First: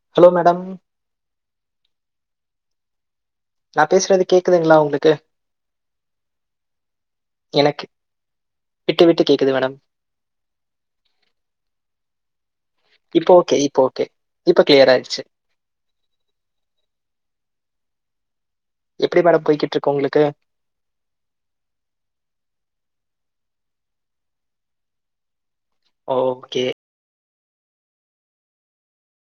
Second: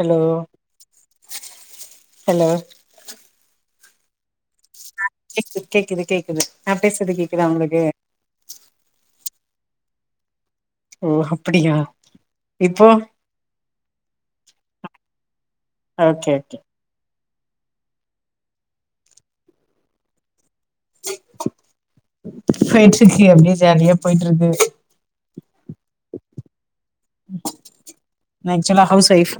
hello hello நா பேஸ்றது அ கேக்குது கேக்குது கேக்குது நா பேசுறது கேக்குதா எனக்கு உங்களுக்கு விட்டு விட்டு கேக்குது மேடம் ஓ அப்படியா இப்போ இப்ப ஓகே இப்ப ஓகே இப்ப கிளியர் ஆய்றுச்சு ஓகே ஓகே எப்டி மேடம் போய்கிட்ருக்கு உங்ளுக்கு ஃப்ரண்ஸ்ஷிப் ஹிய அப்டியே ஜாலியா போயிட்ருக்கு ஓகே நா ஆக்சுவலா house wife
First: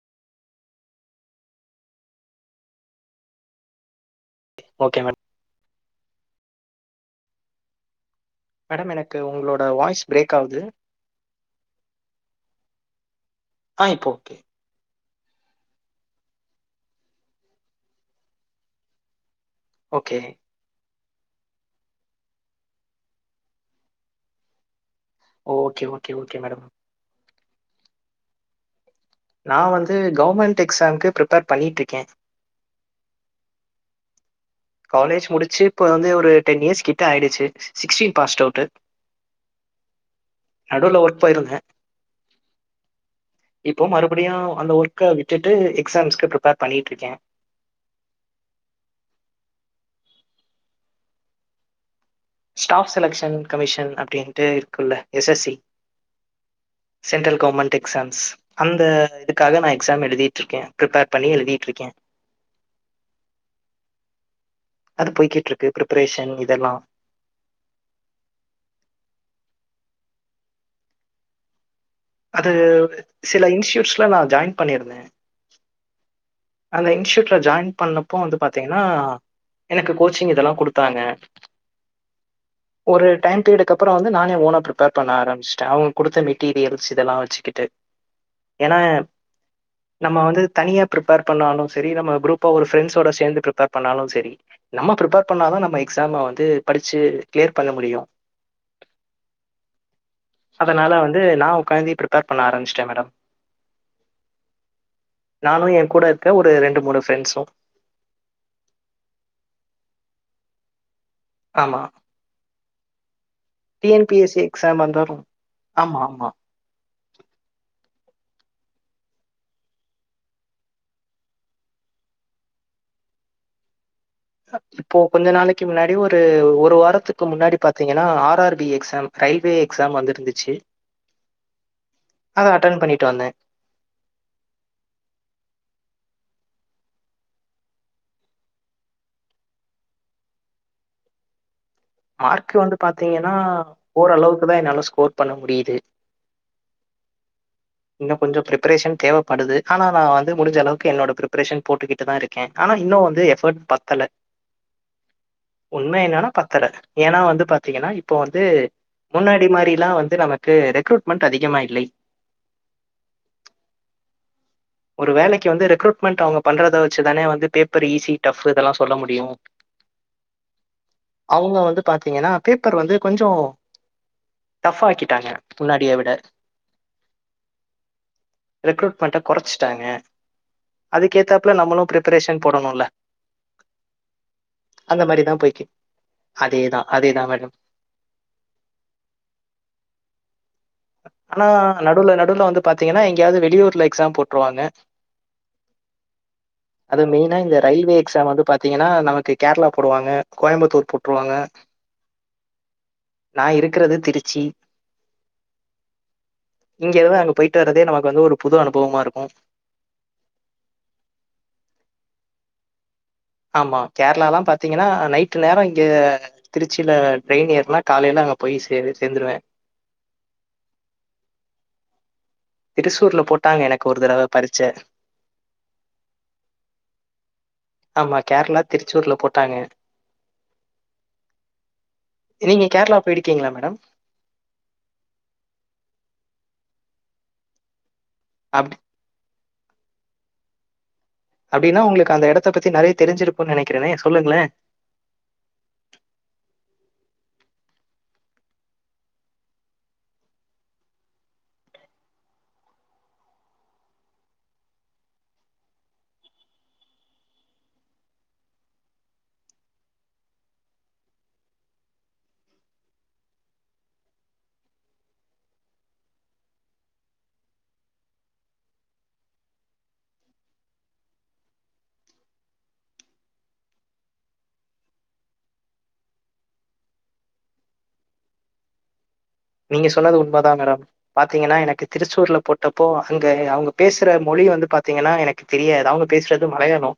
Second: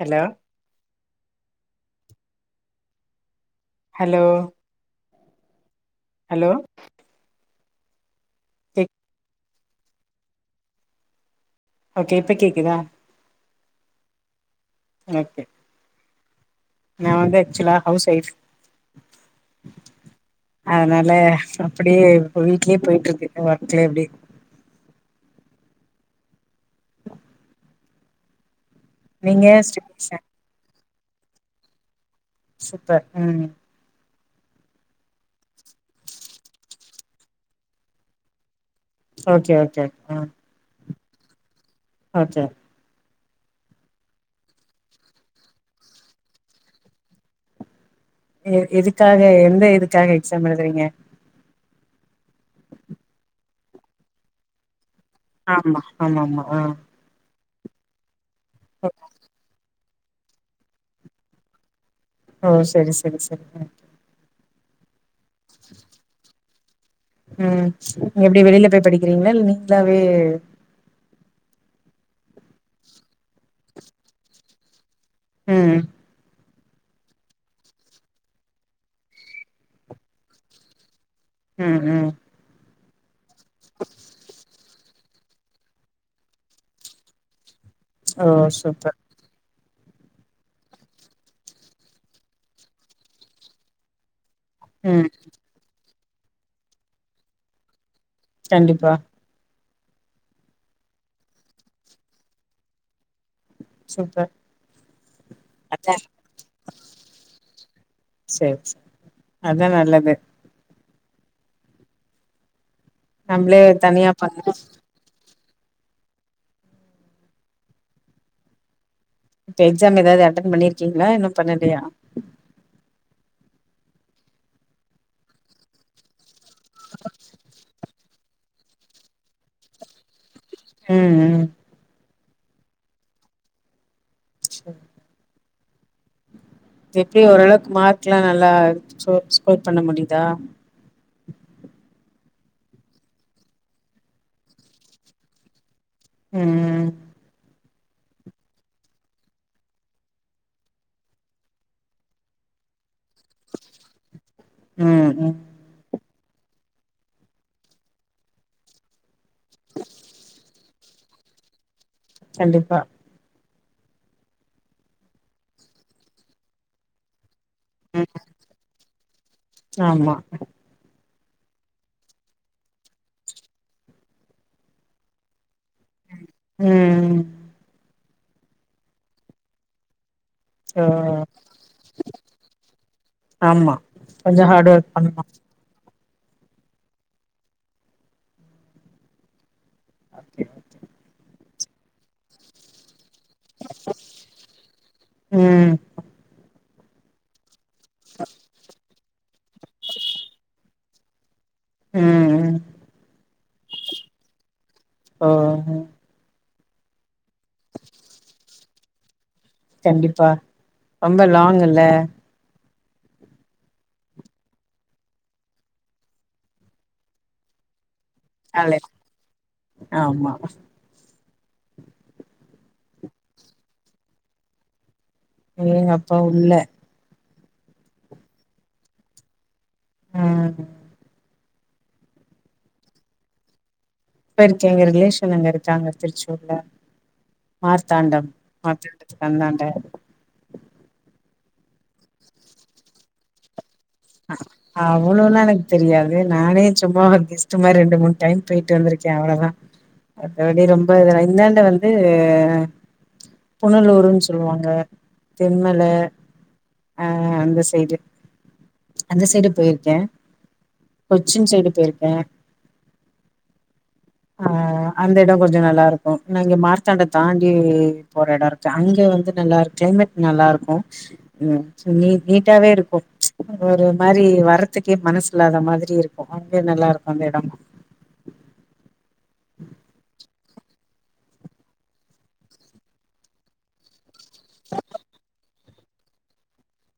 hello hello okay madam hello madam கேக் எனக்கு உங்களோட வாய்ஸ் பிரேக் ஆகுது ஓகே இப்ப கேக்குதா அ இப்ப ஓகே எனக்கு நா வந்து ஆக்சுவலா ஹவுஸ் வைஃப் ஓகே அதனால அப்படியே எனக்கு வீட்லயே போயிட்ருக்கு ஒர்க்லயே அப்டி ஓகே ஓகே ஓகே மேடம் நீங்க நா வந்து கவர்மெண்ட் எக்ஸாம்க்கு பிர்ப்பேர் பண்ணிட்ருக்கே சூப்பர் ம் காலேஜ் முடிச்சு இப்போ வந்து ஒரு டென் இயர்ஸ் கிட்ட ஆயிடுச்சு sixteen passed out okay okay ம் நடுவுல ஒர்க் போயிருவே அ ச இப்போ மறுபடியு அந்த ஒர்க்க விட்டுட்டு எக்ஸாம்ஸ்க்கு ப்ரிப்பேர் பண்ணிட்டுருக்கே எ எதுக்காக எந்த இதுக்காக எக்ஸாம் எழுதுறீங்க ஸ்டாஃப் செலக்ஷன் கமிஷன் அப்படின்ட்டு இருக்குல்ல எஸ்எஸ்சி ஆமா ஆமா ஆமா ஆ சென்ட்ரல் கவர்மெண்ட் எக்ஸாம்ஸ் அந்த இதுக்காக நா எக்ஸாம் எழுதிட்ருக்கே ப்ரிபேர் பண்ணி எழுதிட்ருக்கே ஆ சரி சரி சரி ஆ அது போய்க்கிட்ருக்கு ப்ரப்பரேஷன் இதெல்லா ம் நீங்க எப்டி வெளியில போய் படிக்கிறீங்களா இல் நீங்களாவே அது சில இன்ஸ்டியூட்ஸ்லா நா ஜாயின் பண்ணியிருந்தே ம் அந்த இன்ஸ்டியூட்ல ஜாயின் பண்ணப்போ வந்து பாத்தீங்கன்னா எனக்கு கோச்சிங் இதெல்லா குடுத்தாங்க ம் ம் ஒரு டைம் பீரியடுக்கு அப்பற வந்து நானே ஓனா பிரிப் ப்பேர் பண்ண ஆரம்சட்டே அவங்க குடுத்த மெட்டீரியல்ஸ் இதெல்லா வச்சுக்கிட்டு ஓ ஏன்னா சூப்பர் நம்ம வந்து தனியா பிரிப் பேர் பண்ணாலு சரி நம்ம குரூப்பா ஒரு பிரண்ட்ஸ்சோட சேந்து பிரிப்பர் பண்ணாலு சரி நம்ம ம் பிரிப்பர் பண்ணாத நம்ம எக்ஸாம வந்து படிச்சு கிளியர் பண்ண முடியு கண்டிப்பா அதனால வந்து நா உக்காந்து பிரிப்பேர் பண்ண ஆரம்பிச்சுட்டே மேடம் சூப்பர் [unintelligible] க்க ஒரு ரெண்டு மூணு ப்ரெண்ட்ஸு சரி அதா நல்லது ஆமா நம்பளே T N P S C exam வந்துரும் ஆமா ஆமா இப்ப எக்ஸாம் ஏதாவது அட்டென் பண்ணிருக்கீங்களா இன்னும் பண்ணலையா இப்போ கொஞ்ச நாளைக்கு முன்னாடி ஒரு ஒரு வாரத்துக்கு முன்னாடி பாாரத்தீங்கன்னா R R B exam railway exam வந்துருந்துச்சு ம்ம் அ அட்டன் பண்ணிட்டுவந்தன் சரி எப்படி ஓரளவுக்கு மார்க் எல்லாம் நல்லா ஸ்கோர் பண்ண முடியுதா மார்க்கு வந்து பாார்த்தீங்கன்னா ஓரளவுக்கு தா என்னால ஸ்கோர் பண்ண முடியுது ம் இன்னும் கொஞ்ச பிரரிப்ரேஷன் தேவைப்படுதுனா ந வந்து முடிஞ்ச அளவுக்குனோட பிரேஷன் போட்டுக்கிட்டு தா இருக்கன் க்கேன் ஆனா இன்னும் வந்து எஃபர்ட் பத்தல ம் ம் உண்மை என்னன்னா பத்தல ஏன்னா வந்து பாத்தீங்கன்னா இப்போ வந்து முன்னாடி மாதிரிலாம் வந்து நமக்கு ரெக்்ரூட்மெண்ட் அதிகமாக இல்லை கண்டிப்பா ஒரு வேலைக்கு வந்து ரெக்்ரூட்மெண்ட் அவங்க பண்றதை வச்சு தானே வந்துப்பர் ஈி டஃப் இதெல்லாம் சொல்ல முடியும் ஆமா அவங்க வந்து பாாரத்தீங்கன்னா பேப்பர் வந்து கொஞ்சம் டஃப்ா ஆக்கிட்டாங்க முன்னாடியை விட ம் ரெக்ரூட்மெண்ட கொறச்சிட்டாங்க ஓ அதுக்கேத்தாப்புல நம்மளு பிரிப்பரேஷன் போடணுல ஆமா கொஞ்சோ ஹார்ட் ஒர்க் பண்ணுனோ அதேதா அதேதா மேடம் ஆனா நடுவுல நடுவுல வந்து பாத்தீங்கன்னா எங்கயாவ்து வெளியூர்ல எக்ஸாம் போட்ருவாங்க ம் அது மெயினா இந்த ரயில்வே எக்ஸாம் வந்து பாத்தீங்கன்னா நமக்கு கேரளா போடுவாங்க கோயம்பத்தூர் போட்ருவாங்க ம் ம் நா இருக்கறது திருச்சி ஆ ஆ ஆ இங்கே இரு அங்க போய்ட்டு வரதே நமக்கு வந்து ஒரு புது அனுபவமா இருக்கோ கண்டிப்பா ரொம்ப லாங்குல்ல ஆமா கேரளாலா பாத்தீங்கன்னா நைட்டு நேரோ இங்கே திருச்சில ட்ரெயின் ஏர்னா காலைல அங்க போய் காலைல சேரு சேந்துருவ ஆமா திருசூர்ல போட்டாங்க எனக்கு ஒரு தடவ பரீச்ச ஏங் அப்பா உள்ள ஆமா கேரளா திருச்சூர்ல போட்டாங்க ம் நீங்க கேரளா போய்ருக்கீங்ளா மேடம் இப்ப ருக்க எங்க ரிலேஷன் அங்க இருக்காங்க திருச்சூர்ல மார்த்தாண்டம் அப் [inaudible] அன்னாண்ட அப்டின்னா உங்ளுக்கு அந்த எடத்த பத்தி நறைய தெரிஞ்சிருக்கும் நெனைக்குறனே சொல்லுங்ளே அவ்ளோல்லா எனக்கு தெரியாது நானே சும்மா ஒரு கெஸ்டு மாரி ரெண்டு மூணு டைம் போயிட்டு வந்துருக்கே அவ்ளோதா எப்டி ரொம்ப இதெல்லா இன்னாண்ட வந்து புனலூருன் சொல்வாங்க தெம்மலு அந்த சைடு அந்த சைடு போயிருக்கே கொச்சின் சைடு போயிருக்கே ஆ அந்த எடோ கொஞ்சோ நல்லா இருக்கு நா இங்க மார்த்தாண்ட தாண்டி போற எடோ இருக் க அங்க வந்து நல்லா இரு கிளைமேட் நல்லா இருக்கு ம் நீ நீட்டாவே இருக்கு ஒரு மாரி வரத்துக்கே மனஸ் இல்லாத மாதிரி இருக்கு அங்க நல்லா இருக்கு அந்த எடமு நீங்க சொன்னது உண்மதா மேடம் பாத்தீங்கன்னா எனக்கு திருச்சூர்ல போட்டப்போ அங்க அவுங்க பேசுற மொழி வந்து பாத்தீங்கன்னா எனக்கு தெரியாது அவுங்க பேசுறது மலையாளோ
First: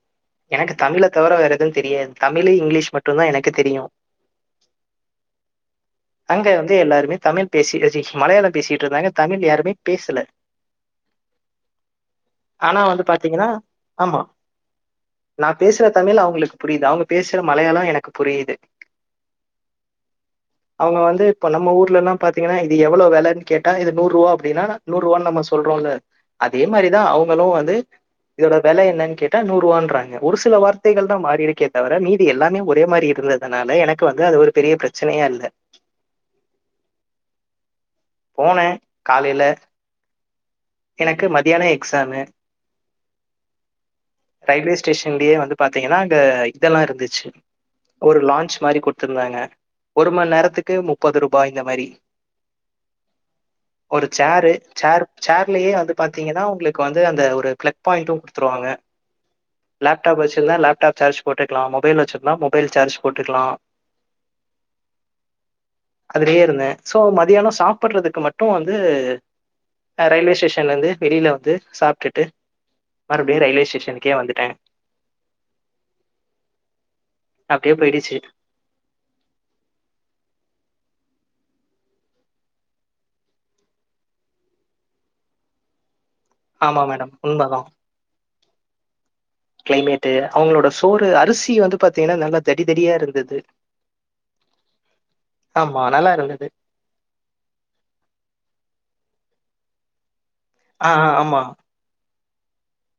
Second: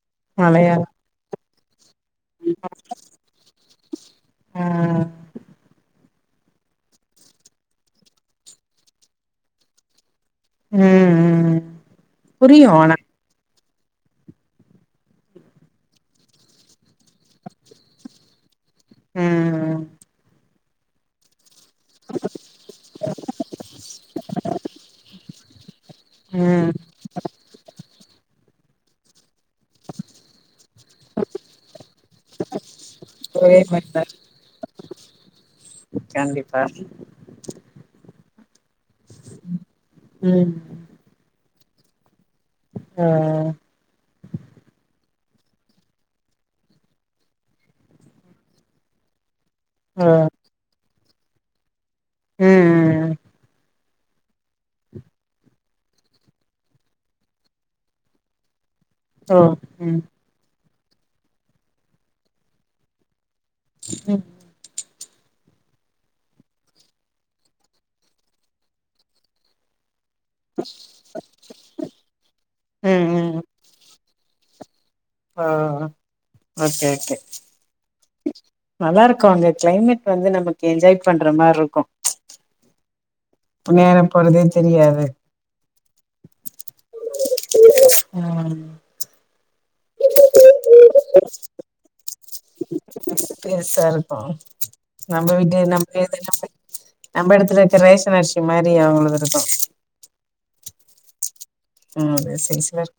மலையா எனக்கு தமிழ தவட வேற எது தெரியாது தமிலு இங்கிலீஷ் மட்டுந்தா எனக்கு தெரியு ஆ அங்க வந்து எல்லாருமே தமில் பேசி அ ச்சி மலையாளம் பேசிட்டு இருந்தாங்க தமிழ் யாருமே பேசல ம் ம் ஆனா வந்து பாத்தீங்கன்னா ஆமா நா பேசுற தமிழ் அவுங்ளுக் புரியுது அவுங்க பேசுற மலையாளோ எனக்கு புரியுது ம் அவுங்க வந்து இப்ப நம்ம ஊர்லல்லாம் பாத்தீங்கன்னா இது எவ்ளோ வெலன் கேட்டா இது நூரூவா அப்டின்னானா நூரூவான் நம்ம சொல்றோல்ல அதே ம் மாரிதா அவுங்களு வந்து இதோட வெல என்னன் கேட்டா நூர் ரூவான்றாங்க ஒரு சில வார்த்தைகள் தா மாரி இருக்கே தவர மீதி எல்லாமே ஒரே மாரி ஒரே இருந்ததனால மாரிதா எனக்கு வந்து அது ஒரு பெரிய பிர ச்சனையா இல்ல கண்டிப்பா போன காலைல ம் எனக்கு மதியான எக்ஸாமு ம் ம் ரயில்வே ஸ்டேஷன்லயே வந்து பாத்தீங்கன்னா அங்க இதெல்லா இருந்துச்சு ஒரு லான்ச் மாரி குடுத்துருந்தாங்க ஆ ஒரு மண் நேரத்துக்கு முப்பது ரூபாய் இந்த மாரி ம் ம் ம் ஒரு சேரு சேர் சேர்லயே வந்து பாத்தீங்கன்னா உங்களுக்கு வந்து அந்த ஒரு ஃப்ளக் பாயிண்ட்டு குடுத்துருவாங்க ஓ ம் லேப்டாப் வச்சிருந்தா லேப்டாப் சார்ஜ் போட்டுக்கலா மொபைல் வச்சிருந்தா மொபைல் சார்ஜ் போட்டுக்கலா ம் அதுலயே இருந்த சோ மதியானோ சாப் சாப்பட்றதுக்கு மட்டு வந்து அ ரயில்வே ஸ் டேஷன்ல இருந்து வெளில வந்து சாப்ட்டுட்டு ம் மறுபடியு ரயில்வே ஸ்டேஷனுக்கே வந்துட்ட இப்ப ஓகே ஓகே அப்டே போயிடிச்சி நல்லா இருக்கு அங்க கிளைமேட் வந்து நமக்கு என்ஜாய் பண்ற மார்ருக்கு புண்ணியாரோ போறதே தெரியாது ஆமா மேடம் உண்ம‌ தா ஆ கிளைமேட்டு அவுங்களோட சோறு அரிசி வந்து பாத்தீங்ன்னா நல்லா தடி தடியா இருந்துது சருக்கு ஆமா நல்லா இருந்தது நம்ம இடத்துல இருக்க ரேஷன் அரிஷி மாரி அவுங்களுக் இருக்கு அ அ ஆமா ம் ஒரே சைஸ்லர்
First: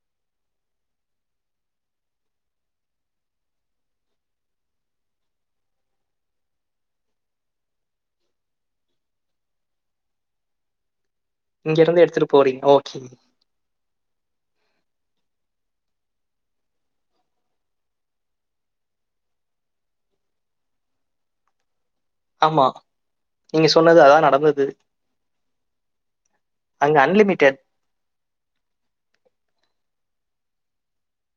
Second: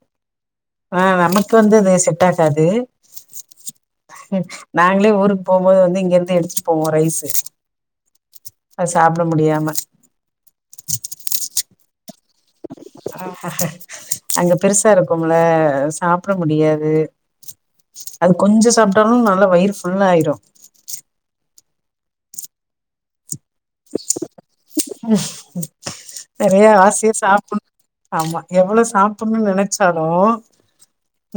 அ நமக்கு வந்து அது செட் ஆகாது நாங்களே ஊருக்கு போம்போது வந்து இங்க இருந்து எடுத்துட்டு போவோ ரைஸு அது சாப்ட முடியாம இங்க இருந்து எடுத்துட்டு போறீங்க ஓகேங்க அங்க பெருசா இருக்கும்முல்ல சாப்பிட முடியாது அது கொஞ்சொ சாப்ட்டாலு நல்லா வயிறு ஃபுல்லா ஆயிரு ஆமா நீங்க சொன்னது அதா நடந்தது ஆயிரு நெறைய அங்க ஆசையா அன்லிமிடெட் சாப்புட்ணு ஆமா எவ்ளோ சாப்புனுன்னு நெனச்சாலு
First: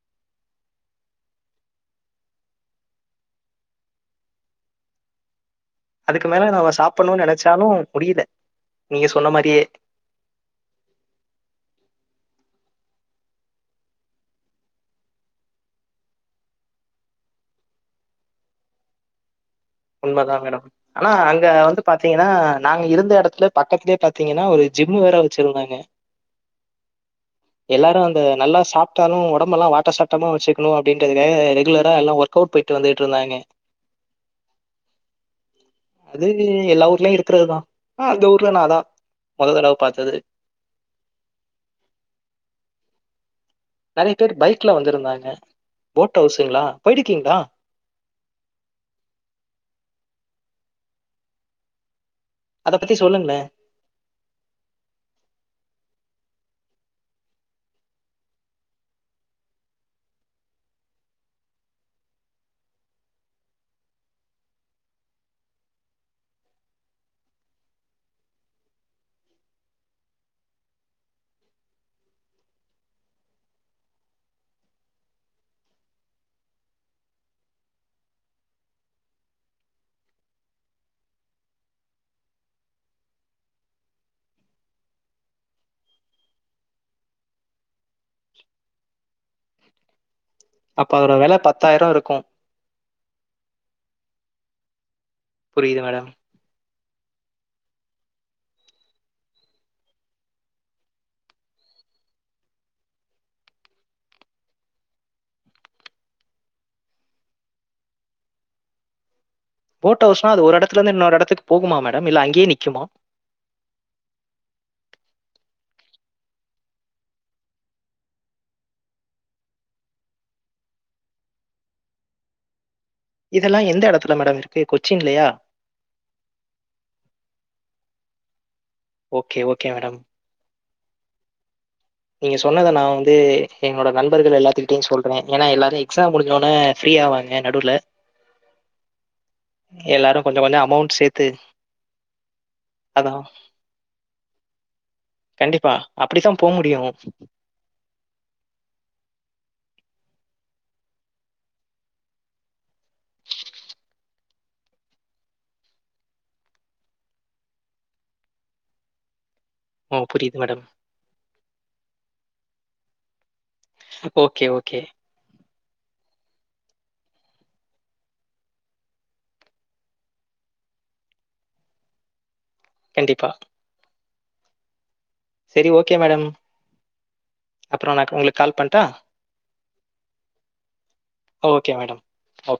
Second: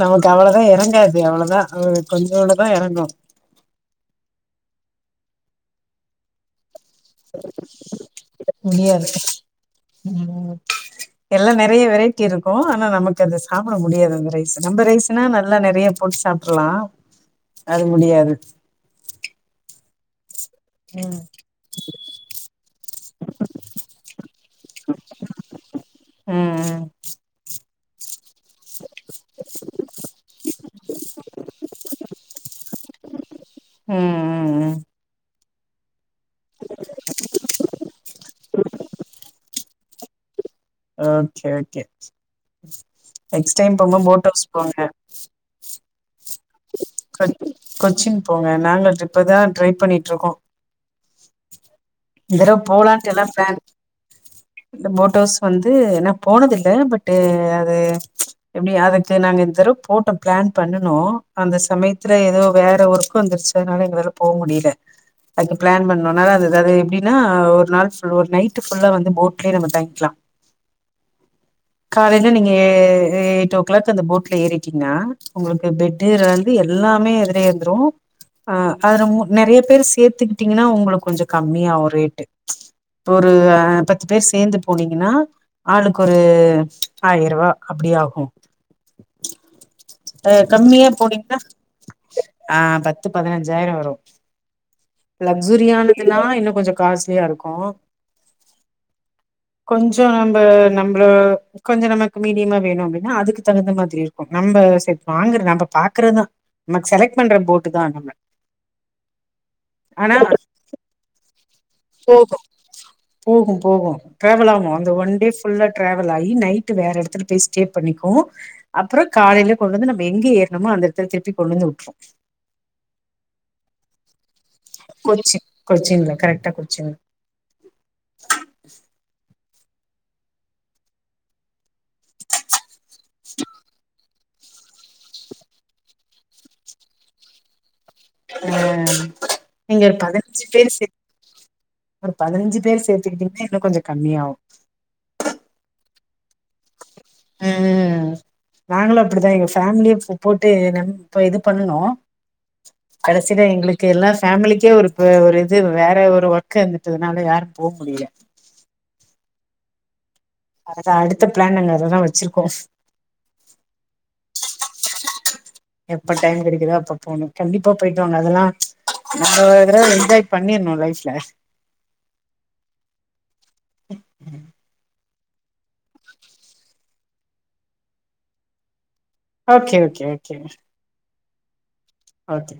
நமக்கு அவ்ளதா எறங்காது அவ்ளதா கொஞ்சோண்டுதா எறங்கூ அதுக்கு மேல நம்ம சாப்புணுன்னு நெனச்சாலு முடியில முடியாது நீங்க சொன்ன மாறியே ம் எல்லா நறைய வெரைட்டி இருக்கூ ஆனா நமக்கு அது சாப்புட முடியாது அந்த ரைஸ் நம்ப ரைஸ்ன்னா நல்லா நெறைய போட்டு சாப் புலா அது முடியாது உண்மதா மேடம் ஆனா ம் அங்க வந்து பாத்தீங்கன்னா நாங்க இருந்த எடத்துல பக்கத்துலயே பாத்தீங்கன்னா ஒரு ஜிம்மு வேற வச்சிருந்தாங்க ம் ம் எல்லாரு அங்க நல்லா சாப்ட்டாலு ஓடம்பெல்லா வாட்ட சாட்டமா வச்சுக்குணு அப்டின்றதுக்காக ரெகுலரா எல்லா ஒர்க் கவுட் போயிட்டு வந்துகிட்ருந்தாங்க ம் ம் ம் அது இது எல்லா ஊர்லயு இருக்குறதுதா அ அந்த ஊர்ல நா அதா நா மொததடவ பாத்தது ஓகே ஓகே நெக்ஸ்ட் டைம் போம்போது நெறைய போட் பேர் ஹவுஸ் பைக்ல போங்க வந்திருந்தாங்க போட் ஹவுஸ்ஸுங்ளா கொ போயிருக்கீங்ளா கொச்சின் போங்க நாங்க இப்பதா ட்ரை பண்ணிகிட்ருக்கோ இந்தடவ அத பத்தி போலான்ட்டு எல்லா சொல்லுங்களேன் ப்ளான் இந்த போட் ஹவுஸ் வந்து என்ன போனது இல்ல பட்டு அது எப்டி அதுக்கு நாங்க இந்த தடவை போட்டோ பிளான் பண்ணுனோ அந்த சமயத்துல ஏதோ வேற ஒர்கு வந்துருச்சு அதனால எங்களால போ முடியில அதுக்கு பிளான் பண்ணோனா அது ஏதாவ்து எப்டின்னா ஒரு நாள் ஒரு நைட் ஃபுல்லா வந்து போட் லயே நம்ம தங்கிக்லா காலையில நீங்க எ எயிட் ஓ க்ளாக் அந்த போட்ல ஏறிட்டீங்கன்னா ஒங்களுக்கு பெட் லேந்து எல்லாமே அதிலேருந்துரு ஆ அதுல மு நெறைய பேர் சேத்துக்கிட்டீங்கனா உங்களுக்கு கொஞ்ச கம்மியாவு ரேட்டு இப்ப ஒரு பத் பத்து பேர் சேந்து போனீங்கனா ஆளுக்கு ஒரு ஆயருவா அப்டி ஆகு அ கம்மியா அப்ப அதோட வெல போனீங்னா பத்தாயிரம் இருக்கும் ஆ பத்து பதினஞ்சாயிரொ வரு புரியுது மேடம் லக்சுரியானதுனா இன்னு கொஞ்சோ காஸ்ட்லியா இருக்கூ கொஞ்சோ நம்ப நம்பள கொஞ்ச நமக்கு மீடியமா வேணு அப்டினா அதுக்கு தகுந்த மாதிரி இருக்கூ நம்ப சே வாங்குற நம்ப பாக்குறதா நமக்கு செலக்ட் பண்ற போட்டு தா நம்ம போட் ஆனா ஹவுஸ்னா அது ஒரு எடத்துலருந்து இன்னொரு எடத்துக்கு போகுமா மேடம் இல்ல அங்கேயே நிக்குமா போகும் போகும் ட்ராவல் ஆகூ அந்த ஒன் டே ஃபுல்லா ட்ராவல் ஆகி நைட்டு வேற எடத்துல போய் ஸ்டே பண்ணிக்கூ அப்புறோ காலையில கொண்டு வந்து நம்ப எங்க ஏறுனமோ அந்த எடத்துல திருப்பி கொண்டு வந்து வுட்று இதெல்லா எந்த எடத்துல மேடம் இருக் கொச்சி கொச்சின்ல கரெக்டா கொச்சின் ஓகே ஓகே மேடம் நீங்க சொன்னத நா வந்து எங்களோட நண் பர்கள் எல்லாத்துகிட்டயும் சொல்றே ஏனா எல்லாரும் எக்ஸாம் முடிஞ்சொனெ ஃப்ரீ ஆவாங்க நடுவுல ஆ நீங்க ஒரு எல்லாரு கொஞ்ச பதினஞ்சு கொஞ்ச பேர் சே அமௌண்ட் சேத்து ஒரு பதினஞ்சு பேர் அதா சேர்த்துகிட்டீங்கனா இன்னும் கொஞ்ச கம்மியாகு கண்டிப்பா அப்டிதா போ முடியும் ம் நாங்களும் அப்டிதா எங்க ஃபேமிலிய போட்டு நம் இது பண்ணுணோ கடசிலே எங்களுக்கு எல்லாம் ஃபேமிலிக்கே ஒரு பெ ஒரு இது வேற ஒரு ஒர்க் இருந்துட்டதுனால யாரு போ முடியல ஓ புரியிது மேடம் அதான் அடுத்த பிளான் நாங்க அததா வெச்சிருக்கோம் ஓகே ஓகே எப்ப டைம் கிடைக்குதோ அப்ப போனு கண்டிப்பா போயிட்டு வாங்க அதெல்லா நம்ப ஒரு தடவ என்ஜாய் பண்ணிரனு லைப்ல கண்டிப்பா செரி ஓகே மேடம் அப்றோ நா உங்களுக்கு கால் பண்டா okay okay okay okay madam okay